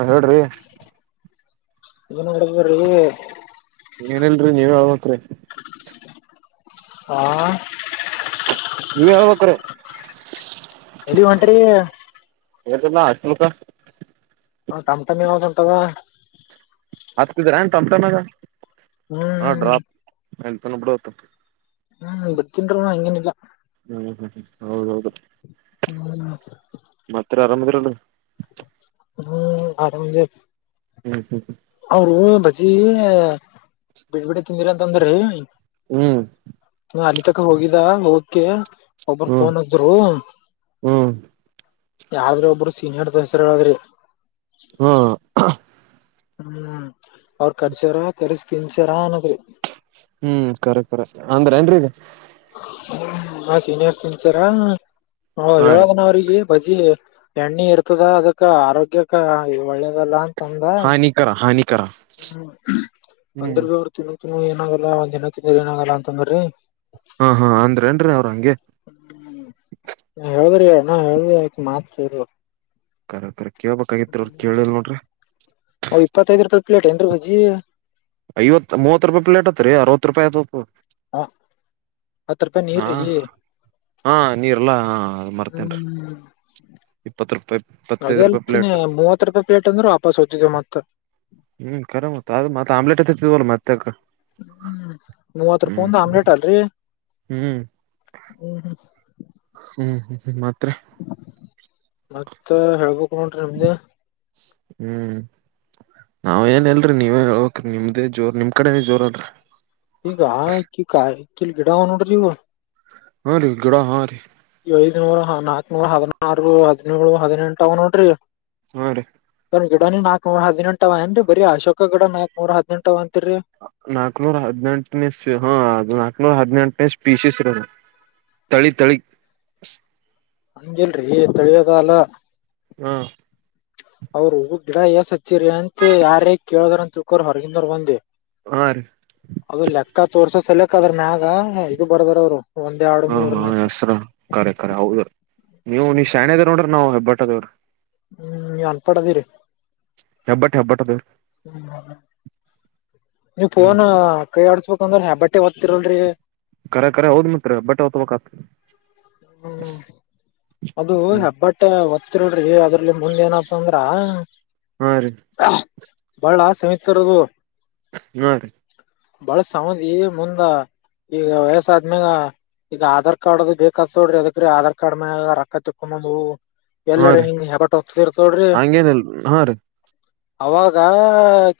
ಹಾ ಹೇಳ್ರಿ ಏನ ನಡದದ್ರಿ ಏನಿಲ್ರಿ ನೀವೆ ಹೇಳಬೇಕರಿ ಹಾ ಹ ನೀವ ಹೇಳ್ಬೇಕ್ರೀ ಎಲ್ಲಿಗ ಒಂಟ್ರರಿ ಏನ್ನಿಲ್ಲ ಹಚ್ಚಬೇಕಂತ ಒಂದ ಟಮ್ ಟಮ್ಮಿ ಹೋಗದು ತಗೋ ಹತಿದ್ರ ಏನ್ ಟಮ್ ಟಮ್ಮಿಂದ್ರ ಹ್ಮ್ ನೋಡ ಬ್ರೋ ಹ್ಮ್ ಬರ್ತನ್ರಿವ ಹಂಗೇನಿಲ್ಲಾ ಹ್ಮ್ ಹ್ಮ್ ಹ್ಮ ಹೌದೌದು ಹ್ಮ್. [unintelligible] ಇತರ, ಆರಾಮ್ ಇದ್ದೀರಲ್ಲ. [inaudible] ಹ್ಮ್, ಆರಾಮ್, ಇದೀವಿ. [inaudible] ಹ್ಮ್, ಹ್ಮ್, ಹ್ಮ್. [inaudible] ಅವರು, ಮಚ್ಚಿ, ಬಿಟ್ಟು ಬರ್ತೀನಿ ಅಂದ್ರು. [inaudible] ಹ್ಮ್. [inaudible] ಅಲ್ಲಿ ತನಕ ಹೋಗಿದ್ದ? ಓಕೆ ಹ್ಮ್ ಒಬ್ರು, ಹ್ಮ್ ಫೋನ್ ಹಚ್ಚಿದ್ರು. ಹ್ಮ್ [inaudible] ಯಾವ್ದ್ರ, ಒಬ್ರು ಸೀನಿಯರ್, ಹೆಸರು ಹೇಳದಿರಿ? [inaudible] ಹ್ಮ. [unintelligible] ಹ್ಮ್, ಅವ್ರ, ಕರ್ಸಿದ್ದೀರಾ, ಕರ್ಸ್ತೀನೀ, ಸರ್, ಅನ್ನೋದು. [inaudible] ಹ್ಮ್, ಕರಕರ ಅಂದ್ರೆ ಈಗ. [unintelligible] ಹಾ, ಸೀನಿಯರ್, ಇಂಚರ, ಹಾ ರೀ ಹೇಳದ ಅವರಿಗೆ? [unintelligible] ಬಜಿ, ಎಣ್ಣೆ ಇರ್ತದ ಅದಕ್ಕ ಆರೋಗ್ಯಕ್ಕ ಒಳ್ಳೇದಲ್ಲ, ಅ. [inaudible] ಹಾನಿಕರ, ಹಾನಿ. [inaudible] ಹ್ಮ್, ಆಂಡ್ರಾವ್ರು, ತಿನುಕಿಲ್ಲ, ಏನಾಗಲ್ಲ ಒಂದ್ ದಿನ ತಿಂದ್ರ ಏನಾಗಲ್ಲ ಅಂತಂದ್ರಿ? [unintelligible] ಹಾ, ಹಾ, ಅಂದ್ರ ಏನುರಿ, ಅವ್ರ ಹಂಗೆ? [unintelligible] ಹ್ಮ್ಮ್, ಹೇಳ್ದ ಯಾಕೆ, ಮಾತ್ ಕೇಳು? [unintelligible] ಕರೆಕಾರೆ. [inaudible] ಇಪ್ಪತ್ತೈದು, ರೂಪಾಯಿ! ಪ್ಲೇಟ್, ಏನ್ರೀ, ಬಜ್ಜಿ. [unintelligible] ಐವತ್ವತ್ತು, ರೂಪಾಯಿಮೂವತ್ತು,, ಪ್ಲೇಟ್, ಹತ್ರಿ ಅರವತ್ತು ರೂಪಾಯಿ, ಆ್ತತ್ತು. [unintelligible] ಹ. [inaudible] ಹತ್ತು, ರೂಪಾಯಿ, ನೀರು, ಹಾ ರಿ, ಹಾ ನೀರ್ಲ್ಲಾ ಮರ್ತೇನ್ರಿ ಹ್ಮ್. ಇಪ್ಪತ್ ರೂಪಾಯಿ [inaudible] ಇಪ್ಪತ್ತೈದ್ ರೂಪಾಯಿ ಪ್ಲೇಟ್ ಅದೇಲ್ತೀನಿ, ಮೂವತ್ತು, ರೂಪಾಯಿ! ಪ್ಲೇಟ್ ಅಂದ್ರೆ, ವಾಪಸ್ ಹೋಯಿತು, ಮತ್ತ. [inaudible] ಹ್ಮ್, ಕರ, ಮತ್ತ, ಅದು ಮತ್ತೆ ಆಮ್ಲೆಟ್ ಮತ್ತೆ? [inaudible] ಹ್ಮ್, ಮೂವತ್ ರೂಪಾಯಿ! ಹ್ಮ್ ಒಂದು, ಆಮ್ಲೆಟ್ ಅಲ್ರರಿ. ಹ್ಮ್ [inaudible] ಹ್ಮ, ಹ್ಮ. [inaudible] ಹ್ಮ್, ಹ್ಮ್, ಮಾಡು. [inaudible] ಮತ್ತ, ಹೇಳ್ಬೇಕು, ಕನೂರಿ, ಹಾಂಗೆ? [unintelligible] ಹ್ಮ್. [inaudible] ನಾವ್, ಏನ್ ಇಲ್ರಿ, ನೀವೇ, ಹೇಳುಬೇಕೂರಿ, ನಿಮ್ಧೆ, ಜೋರ್! ನಿಮ್ ಕಡೆನ ಜೋರ ಅಲ್ರರಿ. [inaudible] ಇಲ್ಲಿ, ಗಿಡ, ಅವಧೇ, ನೋಡ್ರಿ ಇವು. [inaudible] ಹೂ, ಗಿಡ, ಹರಿ. [inaudible] ಐದ್ನೂರ, ನಾಕಕ್ನೂರ, ಹದಿನಾರು, ಹದಿನೇಳು ಹದಿನೆಟ್, ಅವ ನೋಡ್ರಿ. [inaudible] ಹ, ರೀ. [inaudible] ಅವಗೀಡನ, ನಕವೇ, ಹದಿನೆಂಟು, ಅಏನ್ರಿ ಅಶೋಕ ಗಿಡ, ಆಕೋವರೆ, ಹದಿನಂಟವೆ, ಅ. [inaudible] ನಾಕ್ನೂರ, ಹದಿನೆಟ್ಟು, ನೇ ಇಸ್ವಿ, ಹಾ ಅದು ನಾಕನೂರ, ಹದಿನೆಂಟು. [inaudible] ಪೀಸೆಸಿ, ತಳಿ, ತಳಿ. [inaudible] ಹಂಗಿಲ್ರೀ ಚಳಿಗಾಲ? [inaudible] ಹೂ. [inaudible] ಅವರು, ಗಿಡ ಎಷ್ಟು ಹಚ್ಚಿರಿ, ಅಂತ ಕೇಳಿದ್ರು ಅಂತ, ತಿಳ್ಕೊಳಿ ಹೊರಗಿನವರು, ಬಂದಿ? ಹಾ ರೀ [unintelligible] ಅದು, ಲೆಕ್ಕ, ತೋರ್ಸ ಸಲಕ್ಕ, ಅದ್ರನ್ಯಾಗ, ಇದು ಬರ್ದಾರ, ಅವ್ರು. [inaudible] ಹಾ, ಮೂರ್ ಹಾ, ನಾಲ್ಕು ಹೆಸ್ರ! ಕರೆ, ಕರೆ, ಹೌದು? ನೀವು ನೀ ಶಾಣದ, ನೋಡಿ. [inaudible] ನಾವು ಹೆಬ್ಬಾಟ್ಟ ಅದೇವ್ರ. ಹ್ಮ್, ನೀವ್ ಅನ್ಪಡದಿರಿ. [inaudible] ಹೆಬ್ಬಟ್, ಹೆಬ್ಬಟ್ಟದ. [inaudible] ಹ್ಮ್, ನೀವು, ಹ್ಮ್ ಫೋನ್, ಕೈಯಾಡಿಸಬೇಕು. [inaudible] ಪುನಃ, ಹೆಬ್ಬಟ್ಟು ಒತ್ತುತೀರಲ್ರೀ? [unintelligible] ಕರೆ, ಕರೆ, ಹೋಗು, ಮತ್ತ, ಬೆಟ್ಟಹೊತ್ತಾಗುತ್ತೆ? [unintelligible] ಹ್ಮ್, ಅದು, ಹ್ಮ್ ಹೆಬ್ಬಟ್ಟ? ಒ.. [unintelligible] ಆಗ್ತಿದ್ರಲ್ಲ, ಅದ್ರಲ್ಲಿ ಮುಂದೇ, ಏನಪ್ಪ ಅಂದ್ರ. [inaudible] ಹಾ, ರೀ! [inaudible] ಬಳ್ಳ ಸಂವಿಸ್ತರ್ ಅದು. ಹ್ಮ್ ರೀ ಬಳ್ಳ ಸವಿಂದಿ ಮುಂದ ಈಗ ವಯಸ್ಸ ಆದ್ಮ್ಯಾಗ ಈಗ ಆಧಾರ್ ಕಾರ್ಡ್ ಅದು ಬೇಕ ಕ್ಕ ತೋಡ್ರಿ ಯಾದಕ್ರೆ ಆಧಾರ್ ಕಾರ್ಡ್ ಮ್ಯಾಗ ರಕ್ಕ ತೆಕ್ಕಮದು. ಹಾ ಎಲ್ಲಾರ ರೀ ಹಿಂಗ ಹೆಬಟ್ ಒತ್ತದ ಇರ್ತದ ನೋಡ್ರಿ. ಹಂಗೇನಿಲ್ ಹಾ ರೀ ಅವಾಗ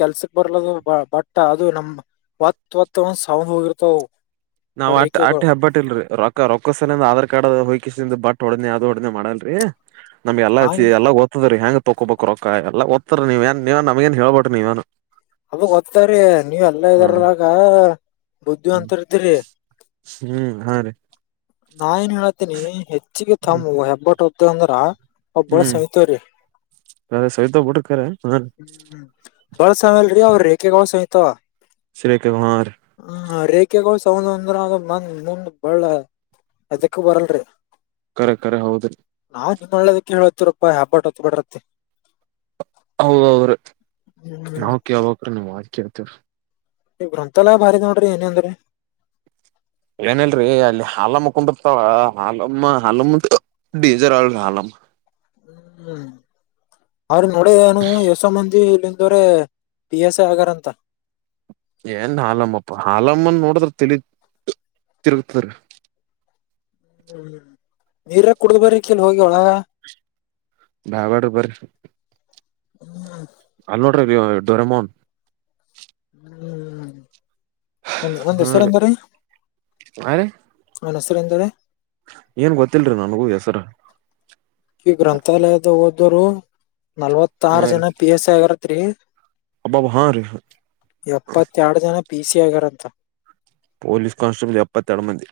ಕೆಲ್ಸಕ್ ಬರ್ಲದು ಬ ಬಟ್ ಅದು ನಮ್ ಒತ್ತ ಒತ್ತ ಅಂವ ಸವಂದ ಹೋಗಿರ್ತಾವ ಅವು. ನಾವ್ ಅಟ್ ಅಟ್ ಹಬ್ಬಟ್ಟ ಇಲ್ರಿ ರೊಕ್ಕ ರೊಕ್ಕ ಸ ತ ನಂದ ಆಧಾರ್ ಕಾರ್ಡ್ ಅದು ಹೋಗ್ಕೆಸಿಂದ ಬಟ್ ಹೊಡುದನ್ಯಾ ಅದು ಹೊಡುದನ್ಯ ಮಾಡಲ್ರಿ ನಮಗೆಲ್ಲ ಚಿ ಹಂಗ ಎಲ್ಲ ಹೊ ದ್ರಿ ಹೆಂಗ ತೊಕೊ ಬೋಕು ರೊಕ್ಕ ಎಲ್ಲ ಗೊತ್ತರಿ ನೀವ ಏನ್ ನಮಗ ಎನ್ ಹೇಳ್ಬ್ಯಾಡ್ರಿ ನೀವೇನ. ಅದು ಗೊತ್ತಾರೀ ನೀವ್ ಎಲ್ಲಾ ಹ್ಮ್ ಇದ್ರಾಗ ಹ್ಮ್ ಬುದ್ಧಿವಂತರ ಇದ್ದೀರಿ. ಹ್ಮ್ ಹಾ ರೀ ನಾ ಏನ್ ಹೇಳತೀನಿ ಹೆಚ್ಚಿಗಿ ಥಮ್ ಹ್ಮ್ ಹೆಬ್ಬಟ್ಟ ಒತ್ತೆ ಅಂದ್ರ. ಅವ್ ಬಳ್ ಹ್ಮ್ ಸಹಿತವ್ರಿ ಅ ಸವಿತ ಬುಡ್ರಿ ಕರೆ. ಬಳ್ಳ ಸಂವ್ಯಲ್ರಿ ಅವ್ ರೆಕೆಗೋಳ ಸಾವಿಂತವ ಶ್ರೀರೇಖಾ ಹಾ ರೀ ಹ ರೇಖೆಗೋಳ ಸ್ ಸಂವದು ಅಂದ್ರ ಅದು ಮಂದ ಮುಂದ್ ಬಳ್ಳ ಯದುಕು ಬರಲ್ರಿ. ಕರೆ ಕರೆ ಹೌದ್ರಿ. ಆದ್ ಒಳ್ಳೇದಕೆ ಹೇಳತಿವರಪ್ಪಾ ಹೆಬ್ಬಟ್ ಒತ್ತಬ್ಯಾಡ್ರಿ ಅತ್ತಿ. ಔರಿ ಹ್ಮ್ ನಾವ್ ಕೇಳ್ಬೇಕ್ರಿ ನೀಮ್ ಮಾತ್ ಕೇಳ್ತೇವ್ರಿ. ಈ ಗ್ರಂಥಾಲಯ ಭಾರಿ ಅದ ನೋಡ್ರಿ ಏನೆ ಅಂದುರಿ. ಏನಿಲ್ರಿ ಅಲ್ಲಿ ಹಾಲ ಮುಕೊಂಡ್ ಬಿರ್ತಾವ ಹಾಲಮ್ಮ ಹಾಲಮ್ಮ ಡೇಂಜರ್ ಹಾಳ್ ರಿ ಹಾಲಮ್ಮ. ಹ್ಮ್ ಅವ್ರಿಗ ನೋಡೆ ಏನು ಎಸೋ ಮಂದಿ ಇಲ್ಲಿಂದೋವ್ರೆ ಪಿ ಎಸ್ ಐ ಆಗ್ಯರಂತ್. ಏನ್ ಹಾಲಮ್ಮಪ್ಪ ಹಾಲಮ್ಮನ್ ನೋಡಿದ್ರ ತಲಿ ತಿರಗತದ್ರಿ. ಹ್ಮ್ ನೀರೆ ಕುಡ್ದ್ ಬರ್ರಿ ಕಿಲ್ ಹೋಗಿ ಒಳಗ. ಬ್ಯಾಡ್ ಬಡ್ ಬರ್ರಿ. ಹ್ಮ್ ಅಲ್ ನೋಡ್ರಿ ರಿಯೋ ಡೊರೆಮೋನ್. ಹ್ಮ್ ಹ್ಮ್ ಅವಂದ ಅವಂದ ಹಾ ಹೆಸುರು ಎಂದರಿ ಹಾ ರೀ ಅವ್ನ ಹೆಸುರು ಏನಂದ ರಿ. ಏನ್ ಗೊತ್ತಿಲ್ರಿ ನನಗೂ ಹೆಸರ. ಈ ಗ್ರಂಥಾಲಯದ ಓದೋರು ನಲ್ವತಾರ ಹಾ ರೀ ಜನ ಪಿ ಎಸ್ ಐ ಆಗ್ಯರಂತ್ರಿ. ಅಬ್ಬಾಬ ಹಾ ರೀ ಎಪ್ಪತ್ತ ಎರಡು ಜನ ಪಿ ಸಿ ಆಗ್ಯರಂತ. ಪೋಲಿಸ್ ಕಾಸ್ಟೇಬಲ್ ಎಪ್ಪತ್ತ ಎರಡ್ ಮಂದಿ.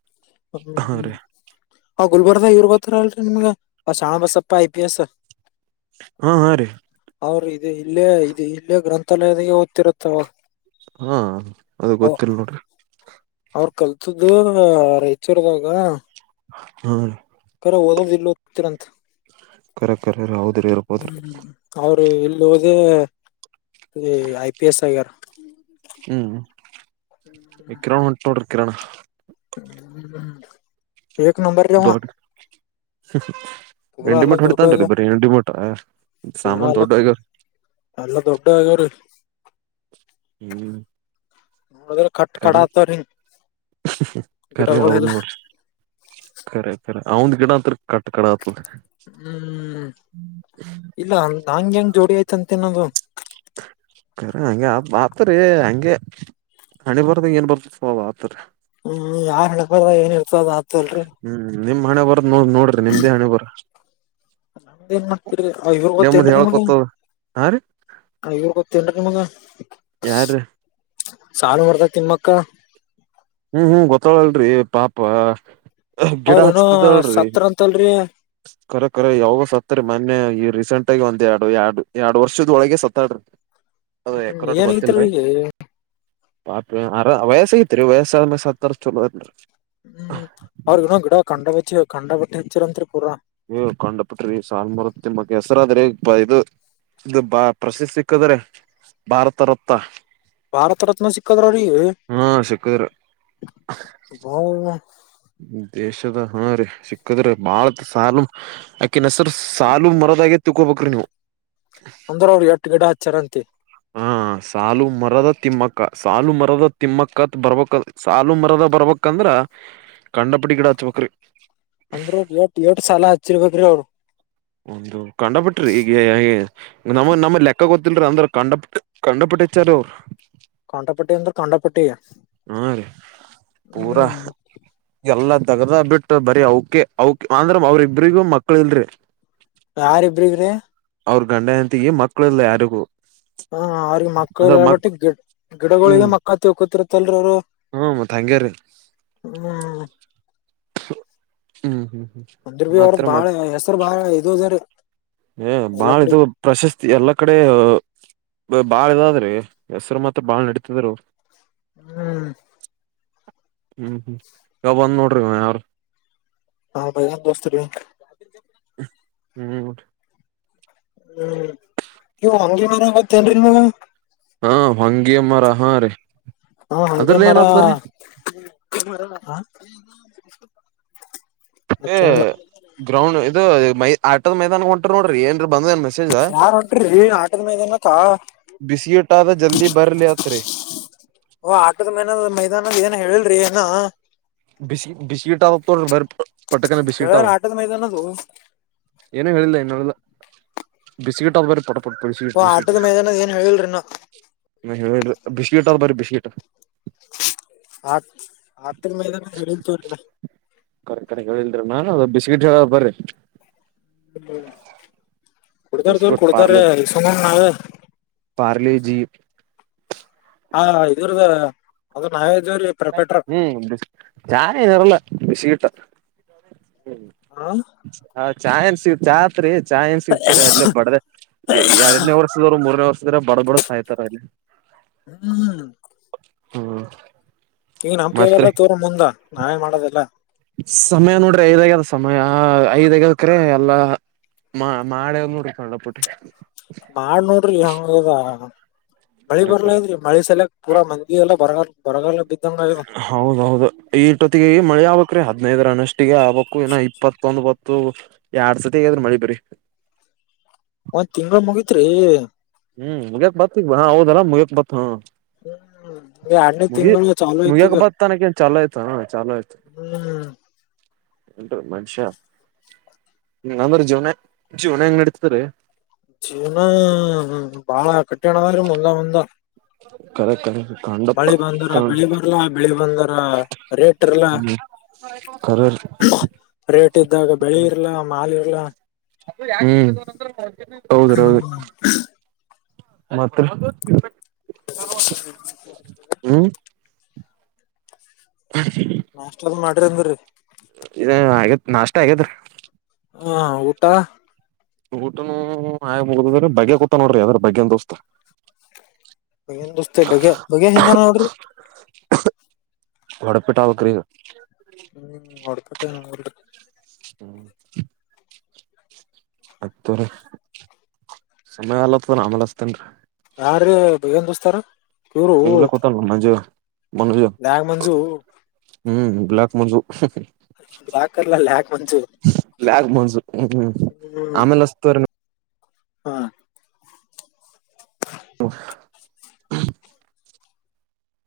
ಹಾ ಹ್ಮ ರೀ ಹೌ ಗುಲ್ಬರ್ದ ಇವರ್ ಗೋತ್ರ ಅಲ್ರಿ ನಿಮ್ಗ ಆ ಶಾಣ ಬಸಪ್ಪ ಐ ಪಿ ಎಸ್. ಹಾ ಹಾ ರೀ. ಅವ್ರ ಇದೆ ಇಲ್ಲೇ ಇದೆ ಇಲ್ಲೇ ಗ್ರಂಥಾಲಯದಾಗೆ ಓದ್ತಿರತ್ತ ಅವಾಗ್. ಹಾ ಅದು ಗೊತ್ತಿಲ್ಲ ನೋಡ್ರಿ. ಅವ್ರ ಕಲ್ತಿದ್ದು ರಾಯಚೂರ್ದಾಗ. ಹ ರಿ ಜರ ಓದೋದ ಇಲ್ ಒತಿರಂತ್. ಕರೆ ಕರೆ ರೀ ಹೌದ್ರಿ ಇರ್ಬೋದ್ರಿ ಹ್ಮ್ ಅವ್ರು ಎಲ್ ಒದೆ. ಈ ಐ ಪಿ ಎಸ್ ಆಗ್ಯರ. ಹ್ಮ್ ಇ ಕಿರಣ್ ಹೊಂಟ್ ನೋಡ್ರಿ ಕಿರಣ. ಹ್ಮ್ ಏಕ್ ನಂಬರಿ ಅಂವಾ. ಹ್ ಹ್ ಎಂಡಿ ಮೀಟರ್ ಹೊಡಿತಾನ್ರಿ ಆಗ್ಯಾವ ಬರೆ ಎಂಡಿ ಮೀಟರ ಸಾಮಾನ್ ದೊಡ್ಡು ಆಗ್ಯವ. ಎಲ್ಲಾ ದೊಡ್ಡು ಆಗ್ಯವ ರಿ. ಹ್ಮ್. ನೋಡಿದ್ರ ಕಟ್ ಕಡ ಕರೆ ಆತವ್ರಿ ಹಿಂಗ್ ಕರೆ ಗಿಡಗಳೆಲ್ಲ ಹೌನ್ೋ. ರಿಖರಿ ಅವಂದ್ ಗಿಡ ಅತ್ ಕಟ್ ಕಡ. ಆತದ ಹ್ಮ್ ಇಲ್ಲ ಹಂಗ ಹೆಂಗ ಜೋಡಿ ಆಯ್ತಂತನದು. ಕರ ಹಂಗೆ ಆ ಆತರಿ ಹಂಗೆ ಹಣಿ ಬರ್ದಂಗ ಏನ್ ಬರ್ತ ಆತರಿ. ಹ್ಮ್ ಯಾರ್ ಹೆಕ್ಬಾರ ಏನ್ ಇರ್ತದ ಆತಲ್ರರಿ. ಹ್ಮ್ ನಿಮ್ ಹಣೆ ಬರದ ನೋ ನೋಡ್ರಿ ನಿಮ್ದೇ ಹಣೆ ಬರ. ನಮ್ದ ಏನ್ ಮಾಡ್ತರಿ ಐವರ್ ನಿಮ್ದ್ ಗೊತ್ತೇಏನ್ೀ ನಿಮ್ಗೆ ಹೇಳ್ಕೊತದ ಹಾ ರೀ ಐವ. [unintelligible] ಯಾರ್ರೀ ಸಾಲು ಮರದ ತಿಮ್ಮಕ್ಕ. ಹ್ಮ್ ಹ್ಮ್ ಗೊತ್ತಳಲ್ರಿ ಪಾಪ. ಗಿಡ ಅವ್ರ ಏನೋ ಹಚ್ತಿದಳರಿ ಸತ್ರ ಅಂತಲ್ರಿ ಕರ ಕರ ಯಾವ ಸತ್ತರಿ ಮನ್ಯ. ರೀಸೆಂಟ್ ಆಗಿ ಒಂದ್ ಎರಡು ಎರಡು ಎರಡು ವರ್ಷದ ಒಳಗೆ ಸತ್ತಾಡ್ರ. ಅದ ಹ್ಮ್ ಎಕರೋಟ್ಟ ಗೊತ್ತನ್ ರೀ. ಏನಗತ್ರಿ ಪಾಪ ಅರ ವಯಸ್ಸ ಐತ್ರಿ ವಯಸ್ಸಾದ್ಮ ಸತ್ತರ ಚಲೋ ಅತ್ರಿ. ಹ್ಮ್ ಅವ್ರಗ ಗಿಡ ಕಂಡ ಬಚ್ಚಿ ಕಂಡ ಬಟ್ಟೆ ಹೆಚ್ಚರಂತ್ರಿ ಪೂರ. ಏ ಕಂಡು ಪುಟ್ರಿ ಸಾಲ್ಮರು ತಿಮ್ಮಗ್ ಹೆಸರಾದ್ರೆ ಇದು. ಇದು ಬಾ ಪ್ರಸಿದತಿ ಸಿಕ್ಕಿದ್ರೆ ಭಾರತ ರತ್ತ. ಭಾರತ ರತ್ನ ಸಿಕ್ಕದ್ರ್ರೀ. ಹಾ ಸಿಕ್ಕದ್ರಿ ದೇಶದ ಹಾ ರೀ ಸಿಕ್ಕದ್ರ ಬಾಳತ್ ಸಾರ್ ಅಕಿ ನಸರು. ಸಾಲು ಮರದಾಗೆ ತಿಕೋಬೇಕಿ ನೀವು ಅಂದ್ರ ಅವ್ರು ಎಟ್ು ಗಂಡ ಹಚ್ಚರಂತೆ. ಹ್ಮ್. ಹ ಸಾಲು ಮರದ ತಿಮ್ಮಕ್ಕ ಸಾಲು ಮರದ ತಿಮ್ಮಕ್ಕತ್ ಬರಬೇಕೂದ್ರೆ ಸಾಲು ಮರದ ಬರಬೇಕೂದ್ರೆ. ಕಂಡಪಿಡ ಗಿಡ ಅಚ್ಚ ಬೇಕು ರೀ. ಅಚ್ಚಿ ಇರ್ಬೇಕು ರೀ ಅವ್ರು. ಒಂದು ಕಂಡ ಬಿಿಟ್ರಿ ಈಗ ನಮ್ಮ ನಮ್ಮ ಲೆಕ್ಕ ಗೊತ್ತಲ್ರಿೀ ಅಂದ್ರ ಕಂಡ ಕಂಡ ಬಿಟ್ಟಿ. ಅಡಚರೂರ್. ಕಾಂಟಾಪಟ್ಟಿ ಅಂದ್ರ ಕಾಂಟಾಪಟ್ಟಿ ಹ್ಮ ರೀ ಪೂರಾ ಹ್ಮ್ ಎಲ್ಲ. ತಗದ ಬಿಟ್ಟ ಬರ ಅವಕೆೆ ಅಂದ್ರ ಅವ್ರ ಇಬ್ರಿಗೂ ಮಕ್ಳ ಇಲ್ರಿ. ಯಾರಿಬ್ರಗ್ರಿ. ಅವ್ರ ಗಂಡ ಅಂತಿಗೆ ಮಕ್ಕಳೆಲ್ಲ ಯಾರಿಗೂ. ಹ ಅವ್ರಿಗೆ ಅಂದ್ರ ಮಕ್ಕಳ ಮಕ್ ಬಟ್ಟಿ ಗಿ ಗಿಡಗಳಿಗೆ ಹ್ಮ್ ಮಕ್ಕ ತಕೊತಿಿತ್ತಲ್ರ ಅವ್ರು. ಹ್ಮ ಮತ್ ಹಂಗೇರಿೀ. ಹ್ಮ್ ಹ್ಮ್ ಹ್ಮ್. ಹ್ಮ್ ಅಂದ್ರ ಬಿ ಅವ್ರದ ಮಾತ್ರ ಬಾಳ ಹೆಸರು ಬಾಳ ಇದುದ್ರ. ಏ ಬಾಳ ಇದು ಪ್ರಶಸ್ತಿ ಎಲ್ಲಾ ಕಡೆ. ಬಾಳ್ ಇದಾದ್ರೀ ಹೆಸರು ಮತ್ರ ಬಾಳ್ ನಡೀತಿದ್ರು. ಹ್ಮ್. ಹ್ಮ್ ಹ್ಮ್ ಯ ಬಂದ್ ನೋಡ್ರಿ ಯಾರ. ಹಾ ಭೈದಾನ ಬೆಸ್ಟು ರೀ. ಹ್ಮ್. ಹ್ಮ್ ನೀವು ಅಂಗಗೆ ಮರಗತ್ತ ಅಲ್ರಿ ನೀ. ಹಾ ಹೊಂಗೆ ಮರ ಹ ರೀ. ಹಾಹೊಂಗೆ ಅದ್ರಲ್ ಏನ್ ಮರ. ಆತದ್ರೀ ಏ ಮತ್ತೇನಿಲ್ಲ ಗ್ರೌಂಡ್ ಇ ಮ ಆಟದ್ ಮೈದಾನ ಹೊಂಟ್ರ ನೋಡ್ರಿ ಏನ್. ಯಾರ್ ಹೊಂಟ್ರಿ ಆಟದ ಮೈದಾನಕ್ಕ [unintelligible] ಜಲ್ದಿ ಬರ್ಲಿ ಅತ್ರರಿ. ಓ ಆಟೋದ ಮೈ ಮೈದಾನದ ಏನ ಹೇಳಲ್ರಿಿ ಏನ. ಿಸ ಬಿಿಸ್ಕಿಟ್ ಬ. ಕರೇನಾ ಆಟದ ಮೈದಾನ ದು ಏನೋ ಹೇಳಿಲ್ಲ ಇನ್ನೋಲ್ಲ ಬಿಸಿಗಟ್ಟ ಆದ ಬರಿ ಪಟ್ಟ. ಓ ಆಟದ ಮೇದಾನದ ಏನ್ ಹೇಳಿಲ್ರಿೀನು ಹೇಳರಿ ಬಿಸ್ಕಿಟ್ ಅವೆ ಬರಿ ಬಿಸ್ಕಿಟ್ ಆ ಆಟ ಮೇದಾನ ತೂರಿಇನ್ನಾ ಕರೆಕ್ ಕಕ್ ಹೇಳಿಲ್ದ್ರಿ ನಾನನ್ ಅದು ಬಿಸ್ಕಿಟ್ ಹೇಳ ಬರ್ರಿ ಹ [unintelligible] ಕುಡತಾರ್ದವರು ಬಿಸ್ಕಿಟ್ ಕುಡ್ತಾರ ಪಾರ್ಲೆ ಈ ಸಕ [unintelligible] ನಾವೇ ಪಾರ್ಲೆ ಜಿ ಹಾ ಇದ್ರದಾರ ಅದು ನಾವ ಹ್ಮ್ ಚಾಯ ನಿರಲ್ಲ ಬಿಸಿಕಟ್ಟ ಹಾ ಚಾಯ್ನ್ ಸಿಗ್ ಚಾತ್ರಿ ಚಾಯ್ನ್ ಸಿಗ್ತರಿ ಅಲ್ಲೇ ಬಡ್ದ ಎರಡನೇ ವರ್ಷದರು ಮೂರನೇ ವರ್ಷ ಬಡ ಬಡದ್ ಸಾಯ್ತಾರ ಅಲ್ಲಿ ಹ್ಮ್ ಹ್ಮ್ ಹ್ಮ್ ಈಗ ನಮ್ ಕೈಲ್ಲಲ್ಲ ತೋರ್ ಮುಂದ ನಾನೇನ್ ಮಾಡೋದಲ್ಲ. ಸಮಯ ನೋಡ್ರಿ ಐದ್ ಆಗ್ಯದ ಸಮಯ ಐದ್ ಆಗ್ಯದಕ್ರೆ ಎಲ್ಲಾ ಮಾ ಮಳೆ ಒ ನೋಡ್ಕಲ್ಲ ಪುಟ್ಟೆ. ಬಾಳ ನೋಡ್ರಿ ಹಂಗದ [unintelligible] ಮಳಿ ಕರೆ ಕರೆ ಬರ್ಲಾಗ್ಯ್ಡ್ರಿ ಮಳಿ ಸಲಯಕ್ ಪೂರಾ ಮಂದಿ ಎಲ್ಲ ಬರಗ ಬರಗಲ್ಲ ಬಿದ್ ಹೌದೌದು ಈಷ್ಟೊತ್ತಿಗೆ ಮಳೆ ಆಗಬೇಕ್ರಿ ಹದ್ನೈದರನಷ್ಟ ಒಟ್ಟಿಗೆ ಆಬಕ್ಕು ಏನೋ ಇಪ್ಪತ್ತೊಂದ ಬತ್ತು ಎರಡ್ ಸತಿ ಆಗಾದ್ರಿ ಮಳಿ ಬ್ರಿ ಒಂದ್ ತಿಂಗಗಳು ಮುಗತ್ರಿ ಹ್ಮ್ ಮುಗ್ಯಕ್ ಬಾತ್ ಹಾ ಹೌದಲ್ಲಾ ಮುಗ್ಯತ್ ಮತ್ ಹ ಹ್ಮ್ ಈ ಎರಡನೇ ಮುಗಿ ತಿಂಗಳು ಚಾಲೂ ಐತಿ ಮುಗಿಯಕ ಈಗ ಬರ್ತನಕ ನ್ ಚಲೋ ಆಯ್ತ ಚಾಲೋ ಆಯ್ತು ಹ್ಮ್ ಎಟ [unintelligible] ಮನುಷ್ಯ ಹ್ಮ ಅಂದ್ರ ಜೀವನ ಜೀವನ ಹೆಂಗ್ ನಡತರಿೀ ಜೀವನ ಬಾಳ ಕಠಿಣ ಅದ್ರಿ ಮುಂದ ಮುಂದ ಕರೆ ಕರೆ ಹ್ಮ್ ಮಾಳಿ ಬಂದರ ಬೆಳಿ ಬರ್ಲಾ ಬೆಳಿ ಬಂದರ ರೇಟ್ ಇರಲ್ಲ ಕರರ್ ರೇಟ್ ಇದ್ದಾಗ ಬೆಳಿ ಇರ್ಲ ಮಾಲ್ ಇರ್ಲಾ ಹ್ಮ್ ಹೌದ್ರ ಹೌದ್ರ ಮತ್ತ ಹ್ಮ್ ಹ [inaudible] ನಾಷ್ಟದ ಮಾಡ್ರಿ ಅಂದ್ರರಿ ಇ ಆಗೇತ್ ನಾಷ್ಟ ಆಗೇತ್ ರಿ ಹಾ ಊಟ ಊಟನು ಆಯ ಮುಗದ್ರೆ ಬಗ್ಗೆ ಕೂತ ನೋಡ್ರಿ ಅದ್ರ ಬಗ್ಗೆನ್ ದೋಸ್ತ ಬನ್ ದೋಸ್ತತೆ ಬಗ್ಯ ಬಗ್ಯ ಹಂಗನ ನೋಡ್ರಿ ಹೊಡಪಿಟ್ಟ ಅವ ಕಾಯಗೆ ಹ್ಮ್ ಹೊಡಪಟ್ಟೆ ನ [unintelligible] ಹ್ಮ ಆಗ್ತ್ರ ಸಮಯ ಆಲತ್ ಆಮೇಲೆಸ್ತೇನ್ರಿೀ ಯಾರ ಭ [unintelligible] ಏನು ದೋಸ್ತಾರ ಇವ್ರು ಇಲಕುತ್ತಲ್ಲ ಮಂಜು ಮನುಜ ಲ್ಯಾಗ್ ಮಂಜು ಹ್ಮ್ ಬ್ಲಾಕ್ ಮಂಜು. ಯಾಕರ್ಲ ಅಲ್ಲ ಯಾಕೆ ಮಂಜು ಬ್ಲಾಕ್ ಗ್ ಮಂಜು ಹ್ಮ್ ಹ್ಮ್ ಆಮೇಲೆ ಹಸ್ತ್ರಿ ಹಾ [unintelligible]